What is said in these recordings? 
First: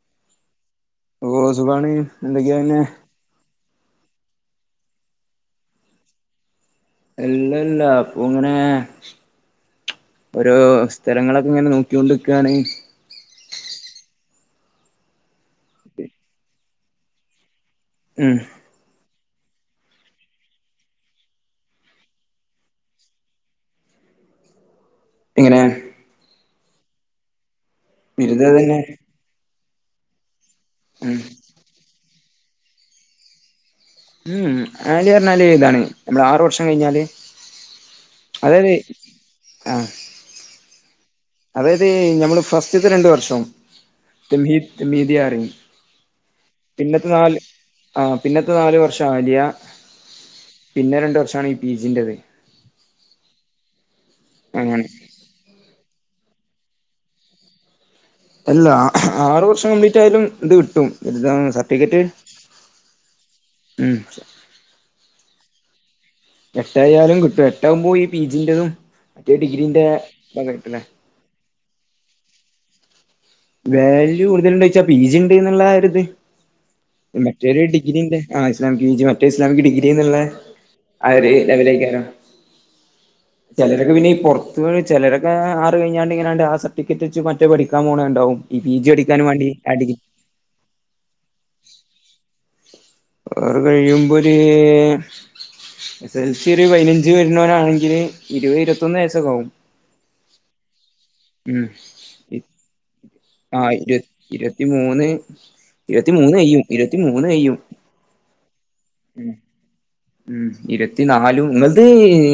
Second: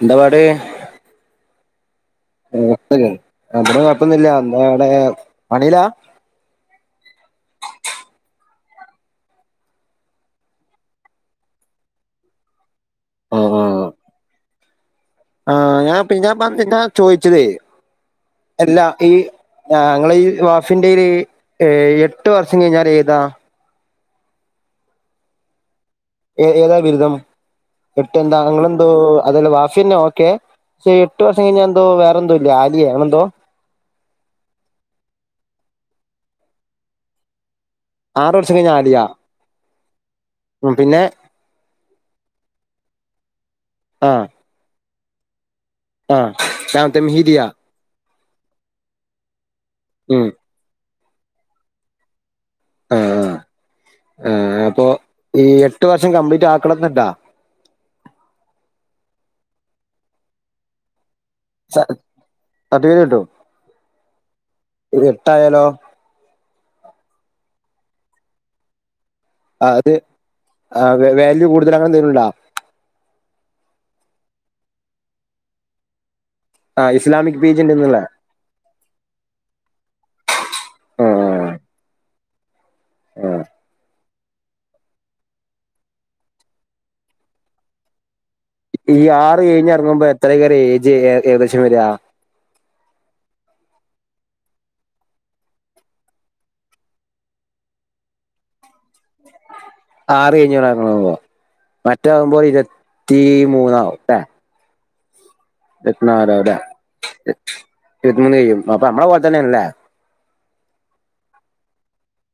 എന്താപാട് ഓ സുഖാണ് എന്തൊക്കെയാ പിന്നെ ഇബട കൊഴപ്പന്നില്ല എന്താ അവിടെ പണീലാ ഇല്ലല്ലാ അപ്പൊ ഇങ്ങനേ ഓരോ സ്ഥലങ്ങളൊക്കെ ഇങ്ങനെ നോക്യോണ്ടിക്കാണ് ഓഹോ ഹോ ആ ഞാൻ പിന്നെ ഞാൻ പറഞ്ഞഴ്ഞ്ഞാ ചോയ്ച്ചതേ ഉം അല്ലാ ഈ ഞങ്ങളെ ഈ വാഫിന്റേല് ഏ എട്ടുവർഷം കഴിഞ്ഞാല് ഏതാ ഇങ്ങനെ ഏ ഏതാ ബിരുദം എട്ട് എന്താ ബിരുദ തന്നെ നിങ്ങളെന്തോ അതന്നെ വാഫിന്നേ ഓക്കെ ചെ ഉം എട്ടു വർഷം കഴിഞ്ഞാ എന്തോ വേറെന്തോ ഇല്ലേ ആലിയേ അങ്ങനെന്തോ ഉം ആലിയറഞ്ഞാല് ഇതാണ് നമ്മള് ആറുവർഷം കഴിഞ്ഞാല് ആറുവർഷം അതായത് കഴിഞ്ഞാ ആലിയാ ആഹ് ഉം പിന്നെ അതായത് ഞമ്മള് ഫസ്റ്റ്ത്തെ രണ്ടുവർഷം ആ ഡെൽഹി ഹെമീദിയാ എറങ്ങി ആ രാമത്തെ പിന്നത്തെ മിഹിദിയ നാല് ആ പിന്നത്തെ നാലുവർഷം ആലിയ ഉം പിന്നെ രണ്ടുവർഷമാണ് ഈ ഫീസിൻറ്റേത് ആ ആ അങ്ങനെ അപ്പൊ ഈ എട്ടുവർഷം കംപ്ലീറ്റാക്കണന്നൊണ്ടാ അല്ലാ ആറുവർഷം കംപ്ലീറ്റായാലും ഇത് കിട്ടും ട്ട [unintelligible] ഉം ഇത് എട്ടായാലോ.... എട്ട ആായാലും കിട്ടും എട്ടാകുമ്പോ ഈ പീജിയതും മറ്റേ ഡിഗ്രീന്റെ തലെകിട്ട് ണെ വാല്യ കൂടുതലാങ്ങനെ അങ്ങനെ എന്തേലുംണ്ടോ. വാല്യൂ കൂടുതലുണ്ടോ ച്ചാ പി ജി ഉണ്ട് എന്നുള്ള ഒരുത് ആ ഇസ്ലാമിക് മറ്റേരു പേജ് ഡിഗ്രി ഉണ്ടെന്നുള്ള ഉണ്ട്. ആ ഇസ്ലാമിക് പി ജി മറ്റേ ഇസ്ലാമിക് ഡിഗ്രി എന്നുള്ള ആ ഒരു ലെവലേക്കാരം ഉം.... ചിലരൊക്കെ പിന്നെഈ പുറത്തത്ത് ചിലരൊക്കെ ആറ് കഴിഞ്ഞാണ്ട് ഇങ്ങനാണ്ട് ആ സർട്ടിഫിക്കറ്റ് വെ മറ്റേ പഠിക്കൻ പോണേ ഉണ്ടാവും. ഈ പി ജി അടിക്കാനൻ വേണ്ടി അടി ഇത്തരക്കാരുടെ എയ്ജ് ഏകദേശം വരിക അത് കഴിയുമ്പോര് എസ് എൽ സി ഒരു പതിനഞ്ച് വരുന്നവനാണെങ്കിൽ ഇരുപത് ഇരുപത്തൊന്ന് വയസ്സൊക്കെ ആകും. ആറ് കഴഞ്ഞൂറ്ക്കണുമ്പോ മറ്റാകുമ്പോൾ ഇരു ആ ഇരു ഇരുപത്തിമൂന്ന് ഇരുപത്തിമൂന്ന് അയ്യും ഇരുപത്തിമൂന്ന് കയ്യും. ഇരുപത്തി മൂന്ന് കഴും അപ്പ നമ്മള പോല തന്നെയന്നല്ലേ. ഉം ഇരുത്തിനാലും ഇങ്ങൾത്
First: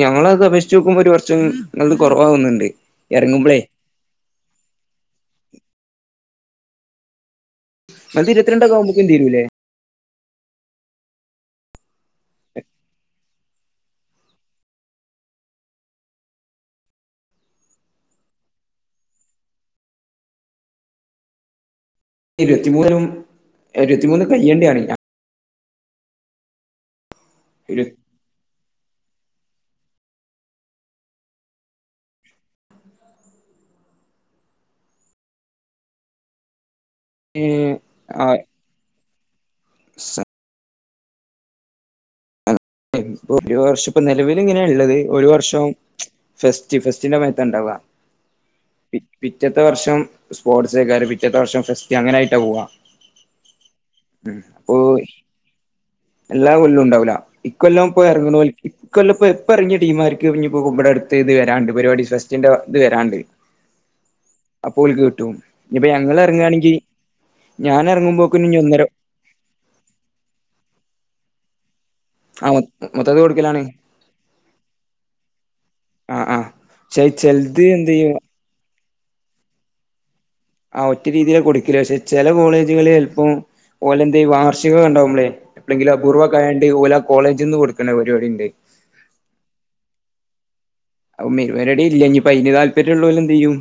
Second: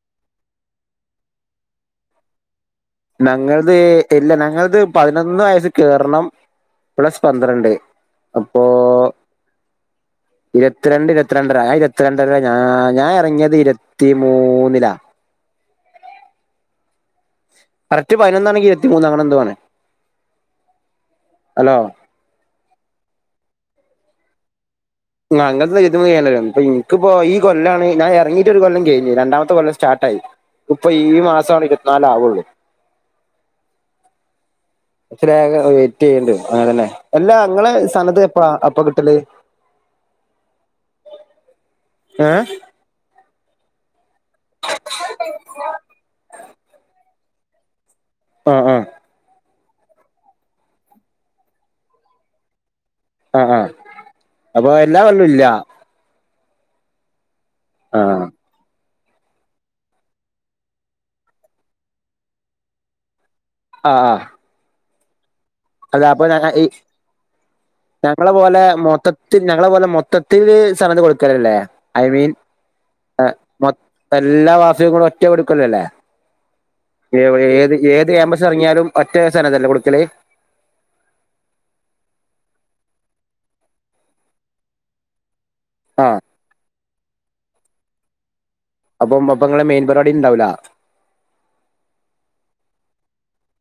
ഞങ്ങളത് അപേക്ഷിച്ച് നോക്കുമ്പോ ഒരു വർഷം ഇങ്ങൾത് കുറവാകുന്ന്ണ്ട് ഞങ്ങളത് ഇല്ല ഞങ്ങളത് പതിനൊന്ന് വയസ്സ് കയറണം പ്ലസ് പന്ത്രണ്ട്.... ങ്ങളത് ഇരുപ രണ്ട ആകുമ്പക്കും തീരലേ. ഇരുത്തിരണ്ട് ഇരുപത്തിരണ്ടര ഇരുപത്തിരണ്ടര ഞാ ഞാൻ ഇറങ്ങിയത് ഇ പത്തി മൂന്നില. കറക്റ്റ് പതിനൊന്നാണെങ്കി ഇരുത്തി മൂന്ന് അങ്ങനെ എന്തോണ് ഹലോ ഇരുപത്തിമൂന്നും ഇരുപത്തിമൂന്നും കയ്യേണ്ടിയാണ് ഞാൻ അങ്ങനത്തെ തതും ഇ ഇനിക്കപ്പോ ഈ കൊല്ലാണ് ഇരുപത്തി ഞൻ ഇറങ്ങി ഒരു കൊല്ലം കെയിഞ്ഞു രണ്ടാമത്തെ കൊല്ലം സ്റ്റാർട്ട ആായി ഇപ്പൊ ഈ മാസമാണ് ഇരുത്തിനാലവയുള്ളൂ. [unintelligible] വെയിറ്റ് ചെയ്യേണ്ടും അങ്ങനെതന്നെ എല്ലാ അങ്ങെ സഥാനത്ത് എപ്പാ അപ്പൊ കിട്ടല്. സ ഏഹ് ഒരു വർഷം ഇപ്പൊ നിലവില് ഇങ്ങനെ ഉള്ളത് ഒരു വർഷം. ഫസ്റ്റ് ഫസ്റ്റ്ന്റെ മേത്തണ്ടാവാ ആഹ് ആഹ് പിറ്റത്തെ വർഷം സ്പോർട്സ്സക്കാരം പിറ്റത്തെ വർഷം ഫെസ്റ്റ് അങ്ങനെയായിട്ടാ പോവാ ആഹ് ആഹ് അപ്പൊ എല്ലാ കെല്ലഇല്ല. എല്ലാ കൊല്ലവും ഉണ്ടാവില്ല ഇക്ക കൊല്ലം ആ പ്പൊഇറണോല് ഇ കൊല്ല ഇപ്പോ ഇപ്പ ഇറങ്ങിയ ടീമാർക്ക് നി ഇപ്പോ മ്പടെ അടുത്ത് ഇത് വരാണ്ട് പരിപാടി സസ്റ്റിന്റെ ഇത് വരാണ്ട്. ആഹ് അപ്പോൽക്ക് കിട്ടും ഇപ്പൊ ഞങ്ങൾ ഞ ഈ എറങ്ങാണെങ്കി ഞാൻ എറങ്ങുമ്പോക്ക് ഇനി ഒന്നര തും ഞങ്ങളെ പോലെ മൊത്തത്തില്ൽ സവന്ത്‌ കൊടുക്കലല്ലേ ഐ മീൻ ആ മൊത്തത്തിൽ ഏ കൊടുക്കലാണ് മൊ എല്ലാ വാസികും ഒറ്റ എടുക്കല്ലോല്ലേ ആ ആ പക്ഷെ ചെലത് എന്ത് ഏത് ചെയ്യും ഏ മസ് ഇജ്ജ് ഇറങ്ങിയാലും ഒറ്റേ സ്നത് അല്ല കുടുക്കല്. ആഹ് ഒറ്റ രീതിയില കൊടുക്കില്ല് പക്ഷെ ചില കോളേജുകളിൽ ചല്പ്പം ഓലെ എന്താ ഈ വാർഷികെണ്ടാവുമ്പളേ. എപ്പോളെങ്കിലും ആ അപൂർവകെയോണ്ട് ഓലാ കോളേജിൽ നിന്ന് കൊടുക്കണേ പരിപാടി ഉണ്ട്. അപ്പം അപ്പ ഇങ്ങളെ മെയിൻ പരിപാടി ഉണ്ടാവുല്ല. മെയിൻ പരിപാടി ഇല്ല ഇനിപ്പയിന് താല്പര്യമുള്ളോല് എന്ത് ചെയ്യും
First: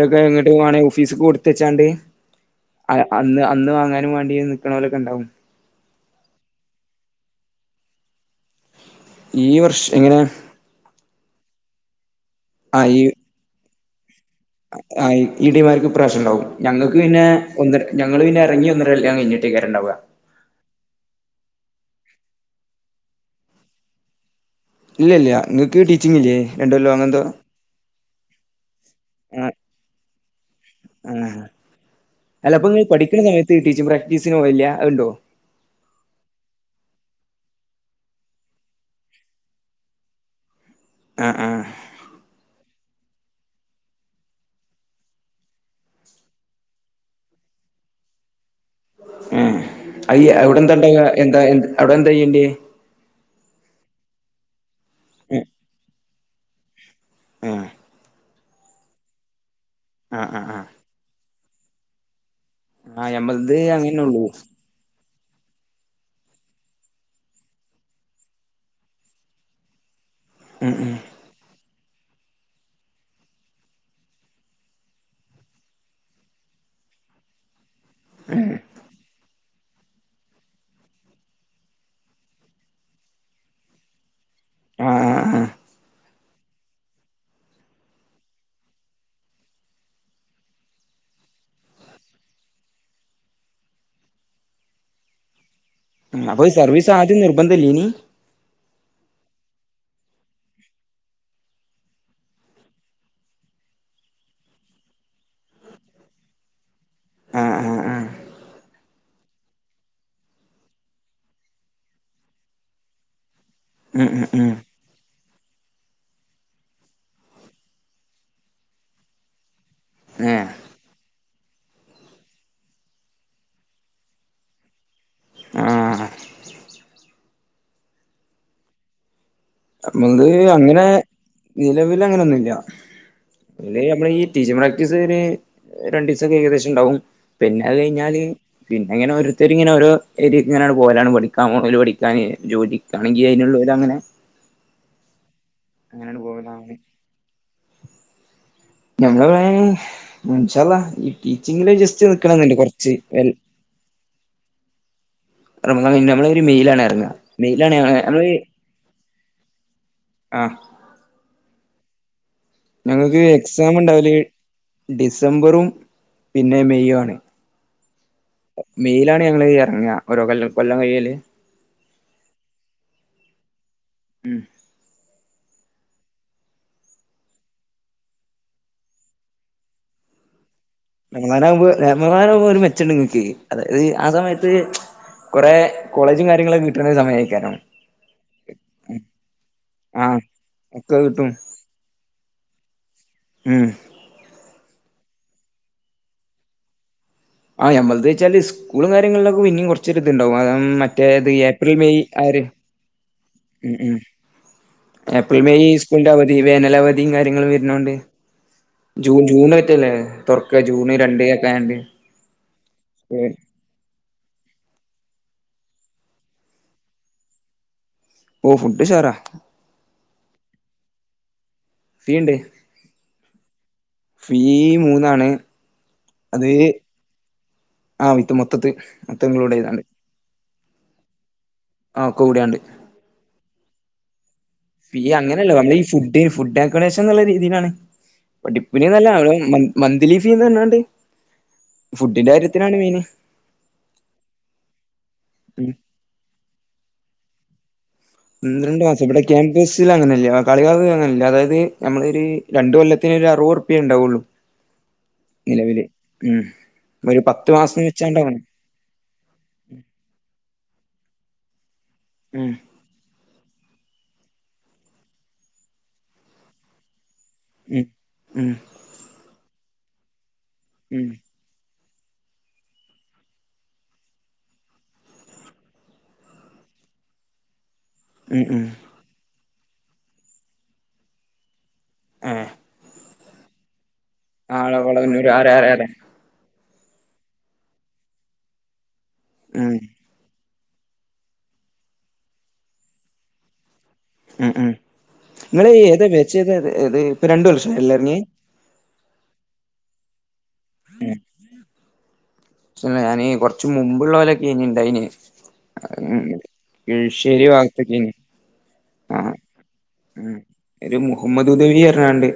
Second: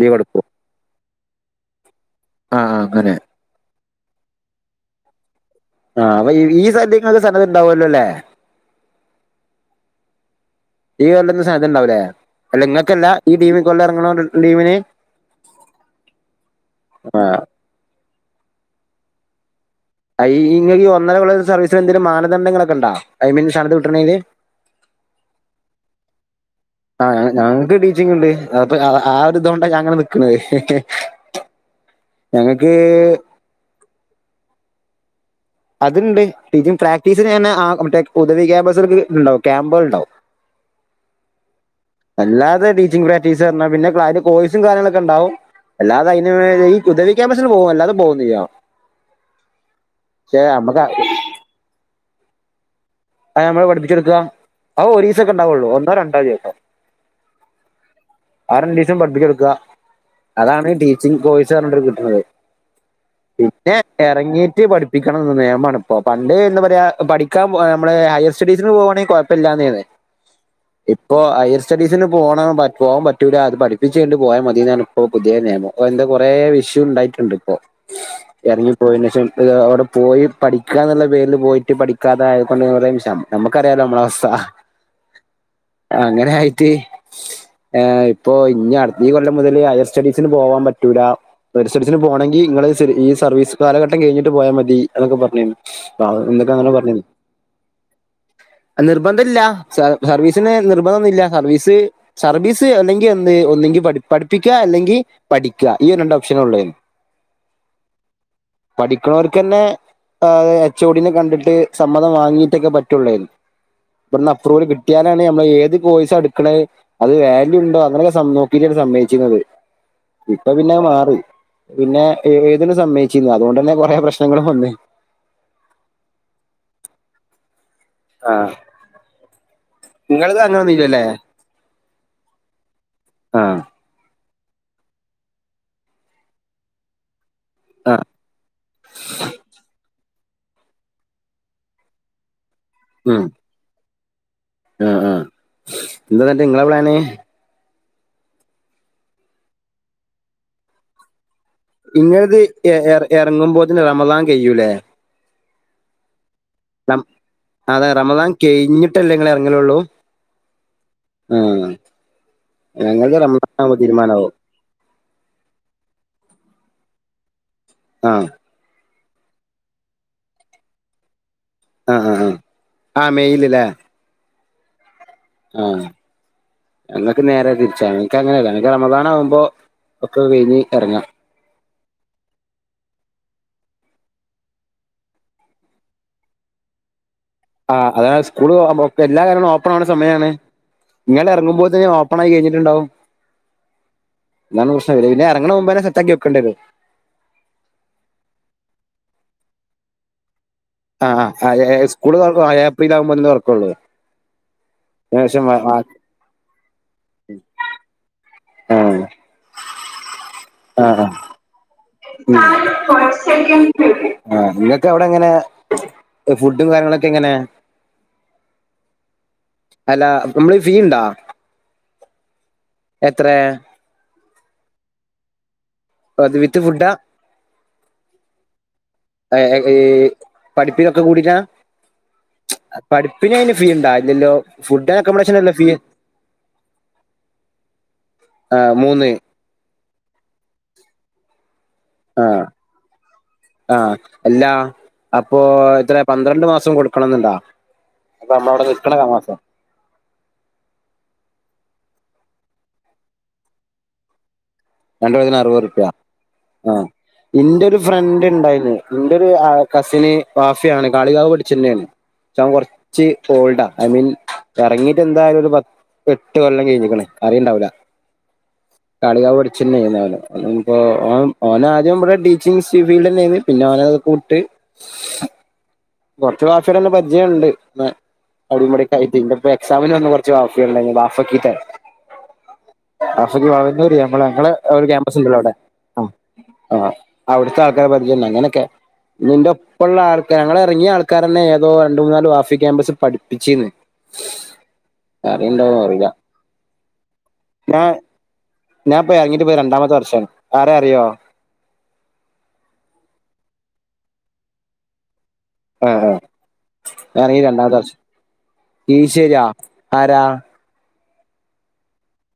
ലീവ് എടുക്കും [unintelligible] ഓഫീസ് കൊടുത്തച്ചാണ്ട് ആഹ് ആഹ് അ അങ്ങനെ അന്ന് അന്ന് വാങ്ങാനും വാണ്ടി നിക്കണൊ ലൊക്കെ ഉണ്ടാവും. ആഹ് അപ്പൊ ഈ [unintelligible] നിങ്ങക്ക് സനത് ഉണ്ടാവോല്ലോല്ലെ. ഈ വർഷം എങ്ങനെ. ഈ കൊല്ലം സനത് ഉണ്ടാവുല്ലേ അല്ലെ ങ്ങക്കല്ല ഈ ടീമി കൊല്ലാം അറങ്ങ്ണൊ ആഹ് ഇ ടീമാര്ക്ക് പ്രാവശ്യം ഉണ്ടാവും ഞങ്ങൾക്ക് പിന്നെ ഒന്ന ഞങ്ങള് പിന്നെ ഇങ്ങി ഒന്നര ല്ല കായിഞ്ഞിട്ടേ കാരംണ്ടാവ അയി ഈ ഈ ഒന്നരകൊല്ലത്തെ സർവീസിൽ എന്തെലും മാനദണ്ഡങ്ങളൊക്കെ ഉണ്ടോ ഐ മീൻ സനത് കിട്ട്ണീന് ഇല്ല ഇല്ല നിങ്ങൾക്ക് ടീച്ചിഗ് ഇല്ലേ രണ്ട് കൊല്ലോ അങ്ങനന്തോ ച്ചിങ്ങ്ണ്ട് അത് ആഹ് ആഹ് ഒരു ആ ഇതോണ്ടാ ഞാ ഇങ്ങനെ നിക്ക്ണെ ആ ഞങ്ങക്ക് ടി ടി സി പ്രാക്ടീസിനോവേല്ല അഹ്ണ്ടോ അത്ണ്ട് ടീച്ചിങ് പ്രാക്ടീസിന്ങ്ങനെ ആഹ് മറ്റേ ഹുദവി ക്യാമ്പസ്കൾക്ക് ഇണ്ടാവും ക്യാമ്പള്ണ്ടാവും ആഹ് ആഹ് അല്ലാതെ ടീച്ചിംഗ് പ്രാക്ടീസർഞ്ഞാ പിന്നെ ക്ലാ അയിന്റെ കോഴ്സും കാര്യങ്ങളൊക്കെ ഇണ്ടാവും അല്ലാതെ അയിന് വേ ഈ ഹുദവി ക്യാമ്പസിന് പോവും അല്ലാതെ പോവൊന്നില്ല ഏഹ് അയ് അവ്ടെന്താ നമ്മക്ക് ഇണ്ടാവാ എന്താ എന്ത് അവടെന്തായ്യെന്റെ അഹ് അമ്മള് പഠിപ്പിച്ചെട്ക്കാ അഹ് ഒരീസക്കണ്ടാവോള്ളൂ ഒന്നോ രണ്ടോ ദിവസം ഉം ആ രണ്ടീസം പഠിപ്പിച്ചൊട്ക്ക ആ ആ ആ അതാണ് ടീച്ചിംഗ് കോഴ്സർഞ്ഞോണ്ട് കിട്ട്ണത് ആ ഞമ്മളത് പിന്നെ അങ്ങനെ ഉള്ളൂ എറങ്ങീട്ട് പഠി പ്പിക്കണന്നെന്ന് നെയമാണ്പ്പൊ പണ്ടേ എന്ത പറയാ പഠിക്കാൻ പോ ഏഹ് മ്മളെ ഹയർ സ്റ്റഡീസ് പോവാണെ കൊഴപ്പല്ലാന്നേനെ ഉം ഉം ഇപ്പോ ഹയർ സ്റ്റഡീസിന് പോണം പ പോവാ പറ്റൂല്ല അത് പഠിപ്പിച്ചയ്ഞ്ഞിട്ട് പോയാ മതിന്നാണ് ഇപ്പോ പുതിയെ നെയമം ഇപ്പോ എന്റെ കൊറെ വിഷ്യു ഉണ്ടായിട്ടുണ്ട് ഇപ്പൊ എറങ്ങിപ്പോയെനേഷം ഇപ്പതാ അവടെ പോയി പഠിക്കാന്ന്ള്ള പേരില് പോയിട്ട് പഠിക്കാതായ കൊണ്ട് കൊറേ വിഷയം നമ്മക്കറിയാലോ നമ്മള അവസ്ഥ ആഹ് അങ്ങനെ ആയിട്ട് ഏഹ് ഇപ്പൊ ഇഞ്ഞ് അട് ഈ കൊല്ലം മുതല് ഹയർ സ്റ്റഡീസിന് പോവാം പറ്റൂല ഹയർ സ്റ്റഡീസിന് പോണെങ്കി ഇങ്ങള് ശരി ഈ സർവീസ് കാലഘട്ടം കഴിഞ്ഞിട്ട് പോയാ മതി എന്നൊക്കെ പറഞ്ഞിരുന്നു ഉം അപ്പൊ ഈ എന്നൊക്കെ അങ്ങനെ സർവീസ് പറഞ്ഞിരുന്നു ആദ്യം നിർബന്ധ ഇല്ലേനി നിർബന്ധല്ല സ സർവീസിന് നിർബന്ധന്നുല്ല സർവീസ് സർവീസ് അല്ലെങ്കി എന്ത് ഒന്നെങ്കി പഠി പഠിപ്പിക്കാ അല്ലെങ്കി പഠിക്കാ ഈ രണ്ട് ഓപ്ഷനൊ ഇള്ളയിന് ആഹ് ആഹ് ആഹ് പഠിക്ക്ണോല്ക്കന്നെ ആഹ് എച്ച് ഒഡിനെ കണ്ടിട്ട് സമ്മതം വാങ്ങിയിട്ടൊക്കെ പറ്റോള്ളേനി ഉം ഉം ഇവട്ന്ന് ഉം അപ്രൂവല് കിട്ടിയാലാണ് നമ്മള് ഏത് കോഴ്സാ എട്ക്ക്ണെ അത് വാല്യു ഉണ്ടോ അങ്ങൊക്കെ സ നോക്കിട്ടാണ് സമ്മേയിച്ചിരുന്നത് ഇപ്പ ഏഹ് പിന്നെ മാറി പിന്നെ ഏഴ്തിനെ സമ്മേയിച്ചിര്ന്നു അതോണ്ടന്നെ കൊറെ പ്രശ്നങ്ങളും വന്ന് ആഹ് ആഹ് നമ്മള്ത് നിങ്ങളത് അങ്ങനെ അങ്ങനൊന്നുംല്ലല്ലേ നിലവിലങ്ങനൊന്നുല്ല ആഹ് അയില് നമ്മള ഈ ടീച്ചിംഗ് പ്രാക്ടീസ് ഒര് ഏഹ് രണ്ടീസൊക്കെ ഏകദേശം ഇണ്ടാവും പിന്നെ അഹ് ആഹ് കഴിഞ്ഞാല് പിന്നെ ഇങ്ങനെ ഓരുത്തരിങ്ങനെ ഓരോ ഒര് ഇങ്ങനാട്ട് പോവലാണ് പഠിക്കാൻ പോണോല് പഠിക്കാന് ജോലിക്കാണെങ്കി ഉം അയിന്ള്ളോരങ്ങനെ ആഹ് ആഹ് എന്താന്ന്ട്ട് ഇങ്ങളെ പോവലാണ് പ്ലാന് ഞങ്ങളെ പ്ലാന് ഇൻഷാ അള്ളാ അള്ളാ ഈ ടീച്ചിങ്ങില് ജസ്റ്റ് ഇങ്ങളത് നിക്കണെന്ന്ണ്ട് എ കൊറ്ച്ച് എ വെ എറങ്ങുമ്പോത്തിന് റമളാൻ കയ്യൂലേ റമളാനില് നമ്മള് റം അതെ റമളാന് കെഴിഞ്ഞിട്ടല്ലേ ഇങ്ങളെറങ്ങലുള്ളൂ ആഹ് ആഹ് ഞങ്ങൾക്ക് ഞങ്ങൾത്ത് എക്സാം റമളാനാവുമ്പം ഉണ്ടാവല് തീരുമാനാവും ഡിസംബറും പിന്നെ മെയ് ആണ് ആഹ് മെയിലാണ് ഞങ്ങള് എറ്ങ്ങാ ഓരോ കൊല്ലം കൊല്ലം കയ്യല് ആഹ് ആഹ് ആഹ് ആഹ് മെയില്ല്ലേ ആഹ് ഞങ്ങക്ക് നേരെ തിരിച്ചാണ് ഇന്ക്ക്ങ്ങനെല്ല ഇന്ക്ക് റമളാനവുമ്പോ ഒക്കെ കഴിഞ്ഞ് എറങ്ങാ റമളാനാവുമ്പോ റമളാനാവുമ്പോ ഒരു മെച്ചണ്ട് ഇങ്ങക്ക് അതായത് ആ സമയത്ത് കൊറെ കോളേജും കാര്യങ്ങളൊക്കെ കിട്ട്ണെ സമയേക്കാരം ആഹ് അത സ്കൂള് ആകുമ്പോ എല്ലാ കാരണം ഓപ്പൺ ആകണെ ആഹ് സമയമാണെ ഒക്കെ നിങ്ങൾ കിട്ടും ഇറങ്ങുമ്പോ തന്ന ഓപ്പൺ ആയി കഴിഞ്ഞിട്ടുണ്ടാവും ഉം എന്നാണ് പ്രശ്നംല്ല പിന്നെ ഇറങ്ങണ മുന്നേനെ സെറ്റാക്കിവെക്കേണ്ടിവരും ആഹ് ഞമ്മത് ച്ചാല് സ്കൂളും കാര്യങ്ങളിലക്കെ പിനിം കുറച്ചത് ഇതുണ്ടാകും [unintelligible] ആഹ് ആഹ് ആ എ സ്കൂള് തുറക്കും എപ്പിൾ ആവുമ്പോ ഒന്ന് തോരക്കും ഉം ഉം ഏപ്രിൽ വ- മെയ് ആ, സ്കൂളിന്റെ അവധി വേനൽ അവധിയും കാര്യങ്ങളും വരുന്നോണ്ട് ആ, ജൂൺ ജൂണ് റ്റല്ലേ തുറക്ക ആ, ജൂണ് ആ, രണ്ട് ഒക്കെ ആണ്ട് ഉം ആഹ നിങ്ങൾക്ക് അവിടെ എങ്ങനെ ഫുഡും കാര്യങ്ങളൊക്കെ എങ്ങനെ ഓ ഫുഡ് ചോറാ അല്ല നമ്മള് ഫീ ഉണ്ടോ ഫിണ്ട് എത്രയ ഫീ മൂന്നാണ് അത് വിത്ത് ഫുഡാ ആ വിത്ത് മൊത്തത്ത് മൊത്തമിഗ്ലൂട് ചെയ്താണ് പഠിപ്പിലൊക്കെ കൂടിട്ടാ ആ ക്ക കൂടാണ്ട് പഠിപ്പിന് അതിന് ഫീ ഉണ്ടാ ഇല്ലല്ലോ ഫുഡ് ഫി ആൻഡ് അക്കോമഡേഷൻ അല്ല അങ്ങനെയല്ല ഫീ നമ്മള ഈ ഫുഡ ഫുഡ് അക്കോമഡേഷ നുള്ള രീതിയിലാണ് പിഠിപ്പിന് മൂന്ന് നല്ല മന്ത്ലി ഫീന്നണാണ്ട് ഫുഡിന്റെ കാര്യത്തിനാണ് മെയിൻ ആഹ എല്ലാ അപ്പൊ ഉം ഇത്ര പന്ത്രണ്ട് മാസം കൊടുക്കണംന്നുണ്ടാ ഒന്ന് രണ്ടു മാസം ഇവിടെ ക്യാമ്പസ് ഇതിൽ അങ്ങനൊന്നുമില്ല കളികൾ അങ്ങനെയല്ല അതായത് നമ്മളൊരു രണ്ട് കൊല്ലത്തിന് ഒരറുപത് ഉറപ്പേ ഉണ്ടാവയുള്ളു [inaudible] രണ്ട്കൊല്ലത്തിന് അറുപ്യാ ആ ഒരു പത്ത് ഇന്റെ ഒരു മാസം ഫ്രണ്ട് വെച്ചാണ്ടാവണം ഇണ്ടായില് എന്റെ ഒരു കസിന് വാഫിയാണ് കാളികാവ് പഠിച്ചുന്നെയാണ് അവൻ ഉം കൊറ ച്ച് ഓൾഡാ ഐ മീൻ ഇറങ്ങിട്ട് എന്തായാലും ഒരു പത്ത് എട്ട് കൊല്ലം കഴിഞ്ഞിക്കണേ അറിയണ്ടാവില്ല ഉം ഉം കളികാവ് പടിച്ചന്നെ ചെയ്യുന്ന അവന് പ്പോ ഉം ഓൻ ഓൻ ആദ്യം ഇടെ ടീച്ചിങ് സിവിഡ്ന്നെയെന്നു പിന്നെ ഓനത് ക്കെ വിട്ട് കുറച്ച് വാഫി കളെല്ലാം പരിചയം ഉണ്ട് ന്ന ഉം ഉം അവിടിം ഇവിടി ഐ പിന്നെപ്പ അപ്പ എക്സാമിന് വന്ന് കുറച്ച് ഫാഫിൾണ്ടയിരുന്നു വാഫകിത്തെ ഏ വാഫക്കി വളന്നൂര് ല്ലേ നമ്മള് ഞങ്ങള് ആ ഒരു ക്യാമ്പസ് അളവളവന്നൂര് ഉണ്ടല്ലോ അവിടെ ആരാരാരാ ആഹ് ആഹ് അവിടുത്തെ ആൾക്കാരെ പരിചയണ്ടാ അങ്ങനൊക്കെ നിന്റെ ഉം ഒപ്പുള്ള ആൾക്ക ഞങ്ങള ഇറങ്ങിയ ആൾക്കാരന്നെ ഏതോ രണ്ട് മൂന്നാല് വാഫി ക്യാമ്പസിൽ പിഠിപ്പിച്ചിന്ന് ഉം ഉം നിങ്ങൾ ഏതാ അറിയില്ല ബെച്താ ഇപ്പ രണ്ടു വർഷ ആല്ല ഇറങ്ങി ഞാൻ ഇപ്പ ഇറങ്ങിട്ട് പ്പ രണ്ടാമത്തെ വർഷം ആരേ അറിയോ ച് ഞാന് കുറച്ച് മുമ്പുള്ള ലൊക്കെന്നി ഇണ്ടയിന് ആഹ് കിശേരി ഭാഗത്തേക്കെന്നു കിശേരിയാ ആരാ ഉം ഒരു മുഹമ്മദ് ഉദവി പറഞ്ഞാണ്ട്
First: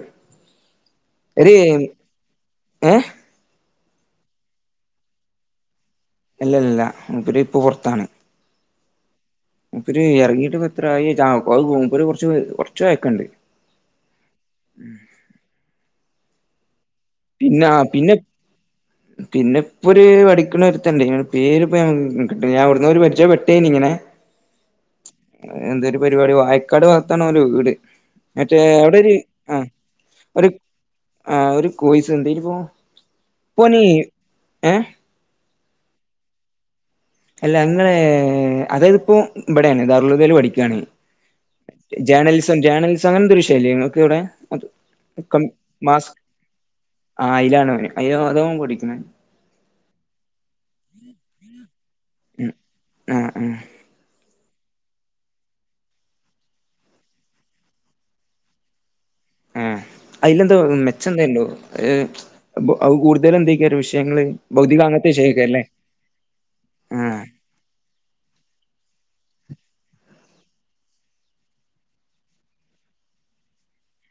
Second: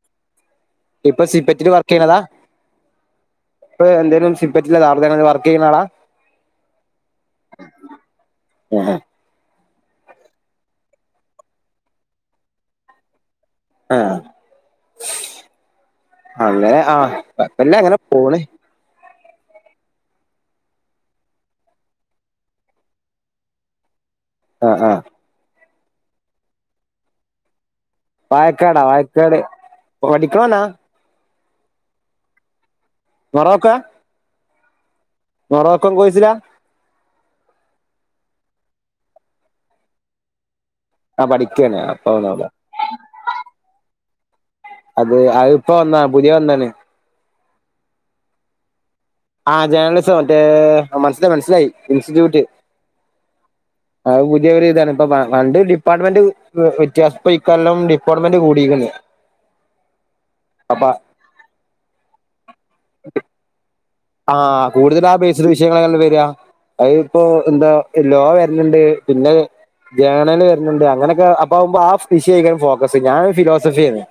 ഇപ്പൊ സി ഒരു പറ്റില് വർക്ക് ചെയ്യണതാ ഏഹ് ഇപ്പ എന്തേലും സി പറ്റില്ല ദാറുൽ ഹുദയിലെ വർക്ക് ചെയ്യുന്ന ആളാ അല്ല അല്ല മൂപ്പര് ഇപ്പൊ പോറത്താണ് ഹഹ. മൂപ്പര് എറങ്ങിട്ട് പ്പ യെത്രായി ച്ചാ ആ അത് മൂപ്പര് കൊറച്ച് കൊറച്ച് പയക്കണ്ട്. ആഹ് അങ്ങനെ ആഹ് പിന്നെ ആ കൊഴപ്പല്ല അങ്ങനെ പിന്നെ. പോണ് പിന്നെ ഇപ്പോരു പഠിക്കണ ഒരുത്തണ്ട് പേര്പ്പഞാൻ കിട്ന്നില്ല ഞാൻ ഓടന്നെ പരിചയംപ്പെട്ടേനി ഇങ്ങനെ. ഉം.. ആഹ് ആഹ്. എന്തേലും പരിപാടി വായക്കാട് ഭാഗത്താണ് ഓല വീട്. മറ്റേ വായക്കാടാ എവടെരു വായക്കാട് ആ ഒരു. പഠിക്കണോനാ ആ ഒരു കോയിസ് എന്തെനിപ്പോ പോനീ ഏ. മൊറോക്കോം കോഴ്സിലാ. അല്ല ന്ന് അതായത്പ്പോ ഇവിടെയാണ് ദാറുൽഹുദേല് പഠിക്കാണ്. ആഹ് പഠിക്കാണ് അപ്പൊ ഒന്നുല്ല ജേണലിസം ജേണലിസം അങ്ങനെന്തൊരു വിശയല്ലെങ്ങക്ക് ഇവിടെ. അത് അഹ്പ്പ വന്നാ പുതിയ വന്നാണ്. ആഹ് അയിലാണോന് അതോന് കൂടിക്ക്ണ്. ആഹ് ജേണലിസം മറ്റേ മനസ്സ മനസ്സിലായി ഇൻസ്റ്റിറ്റ്യൂട്ട്. ഉം ആ ആ അത് പുതിയൊരിതാണ് ഇപ്പൊ പണ്ട് ഡിപ്പാർട്ട്മെന്റ്. വ്യത്യാസപ്പ ഇക്കൊല്ലം ഡിപ്പാർട്ട്മെന്റ് കൂടിക്കുന്നു. ആഹ് അയിലെന്താ മെച്ചന്തണ്ടോ അഹ് കൂടുതൽ എന്തക്കാരം വിഷ. ആഹ് കൂടുതലാ അപേർസ വിഷയങ്ങളല്ല വര ആ അഹ്പ്പോ. എന്താ എല്ലാ ലോ വരല്ണ്ട് പിന്നെ ജേണല് വര്ന്ണ്ട് അങ്ങനൊക്കെ അപ്പആവുമ്പോ ആ വിഷയേക്കാ രം ഫോക്കസ് ഞാൻ ഫിലോസഫി ആണ്.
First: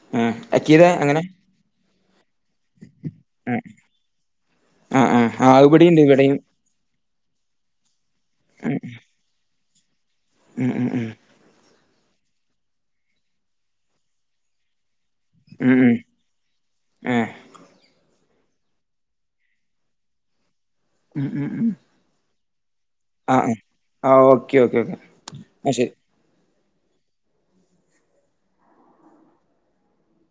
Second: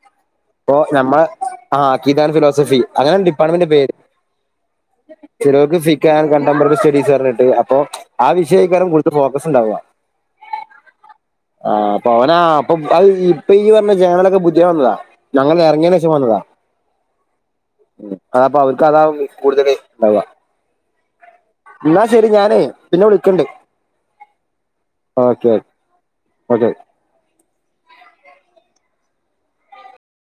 ഉ ഇപ്പോ നമ്മൾ ആഹ് കീതാൻ ഫിലോസഫി അങ്ങനെ ആ ഡിപ്പാർട്ട്മെന്റ് പേര്. ആഹ് ആഹ് ആ ചിലവർക്ക് ഇവിടെയുണ്ട് ഫൈക്കാ ഇവിടെയും കണ്ടമ്പറ സ്റ്റഡീസ്റഞ്ഞിട്ട് അപ്പൊ ആ ഉം വിഷയക്കാരം. ഫോക്കസ്ണ്ടാവാ. ഉം ഉം. ആഹ് അപവനാ അപ്പൊ അത് ഇപ്പൊ ഈ പറഞ്ഞ ജേണലൊക്കെ പുതിയത് വന്നതാ. ഉം ഉം ഞങ്ങളെറങ്ങിന് ശേഷം വന്നതാ ഏഹ് ആപ്പ അവ. കഥാവും കൂടുതല്ണ്ടാവ. ഉം ഉം ഉം എന്നാ ശരി ഞാനെയ്. ആ ആ ആ ഓക്കെ ഓക്കെ ഓക്കെ ആ ശരി. അതെ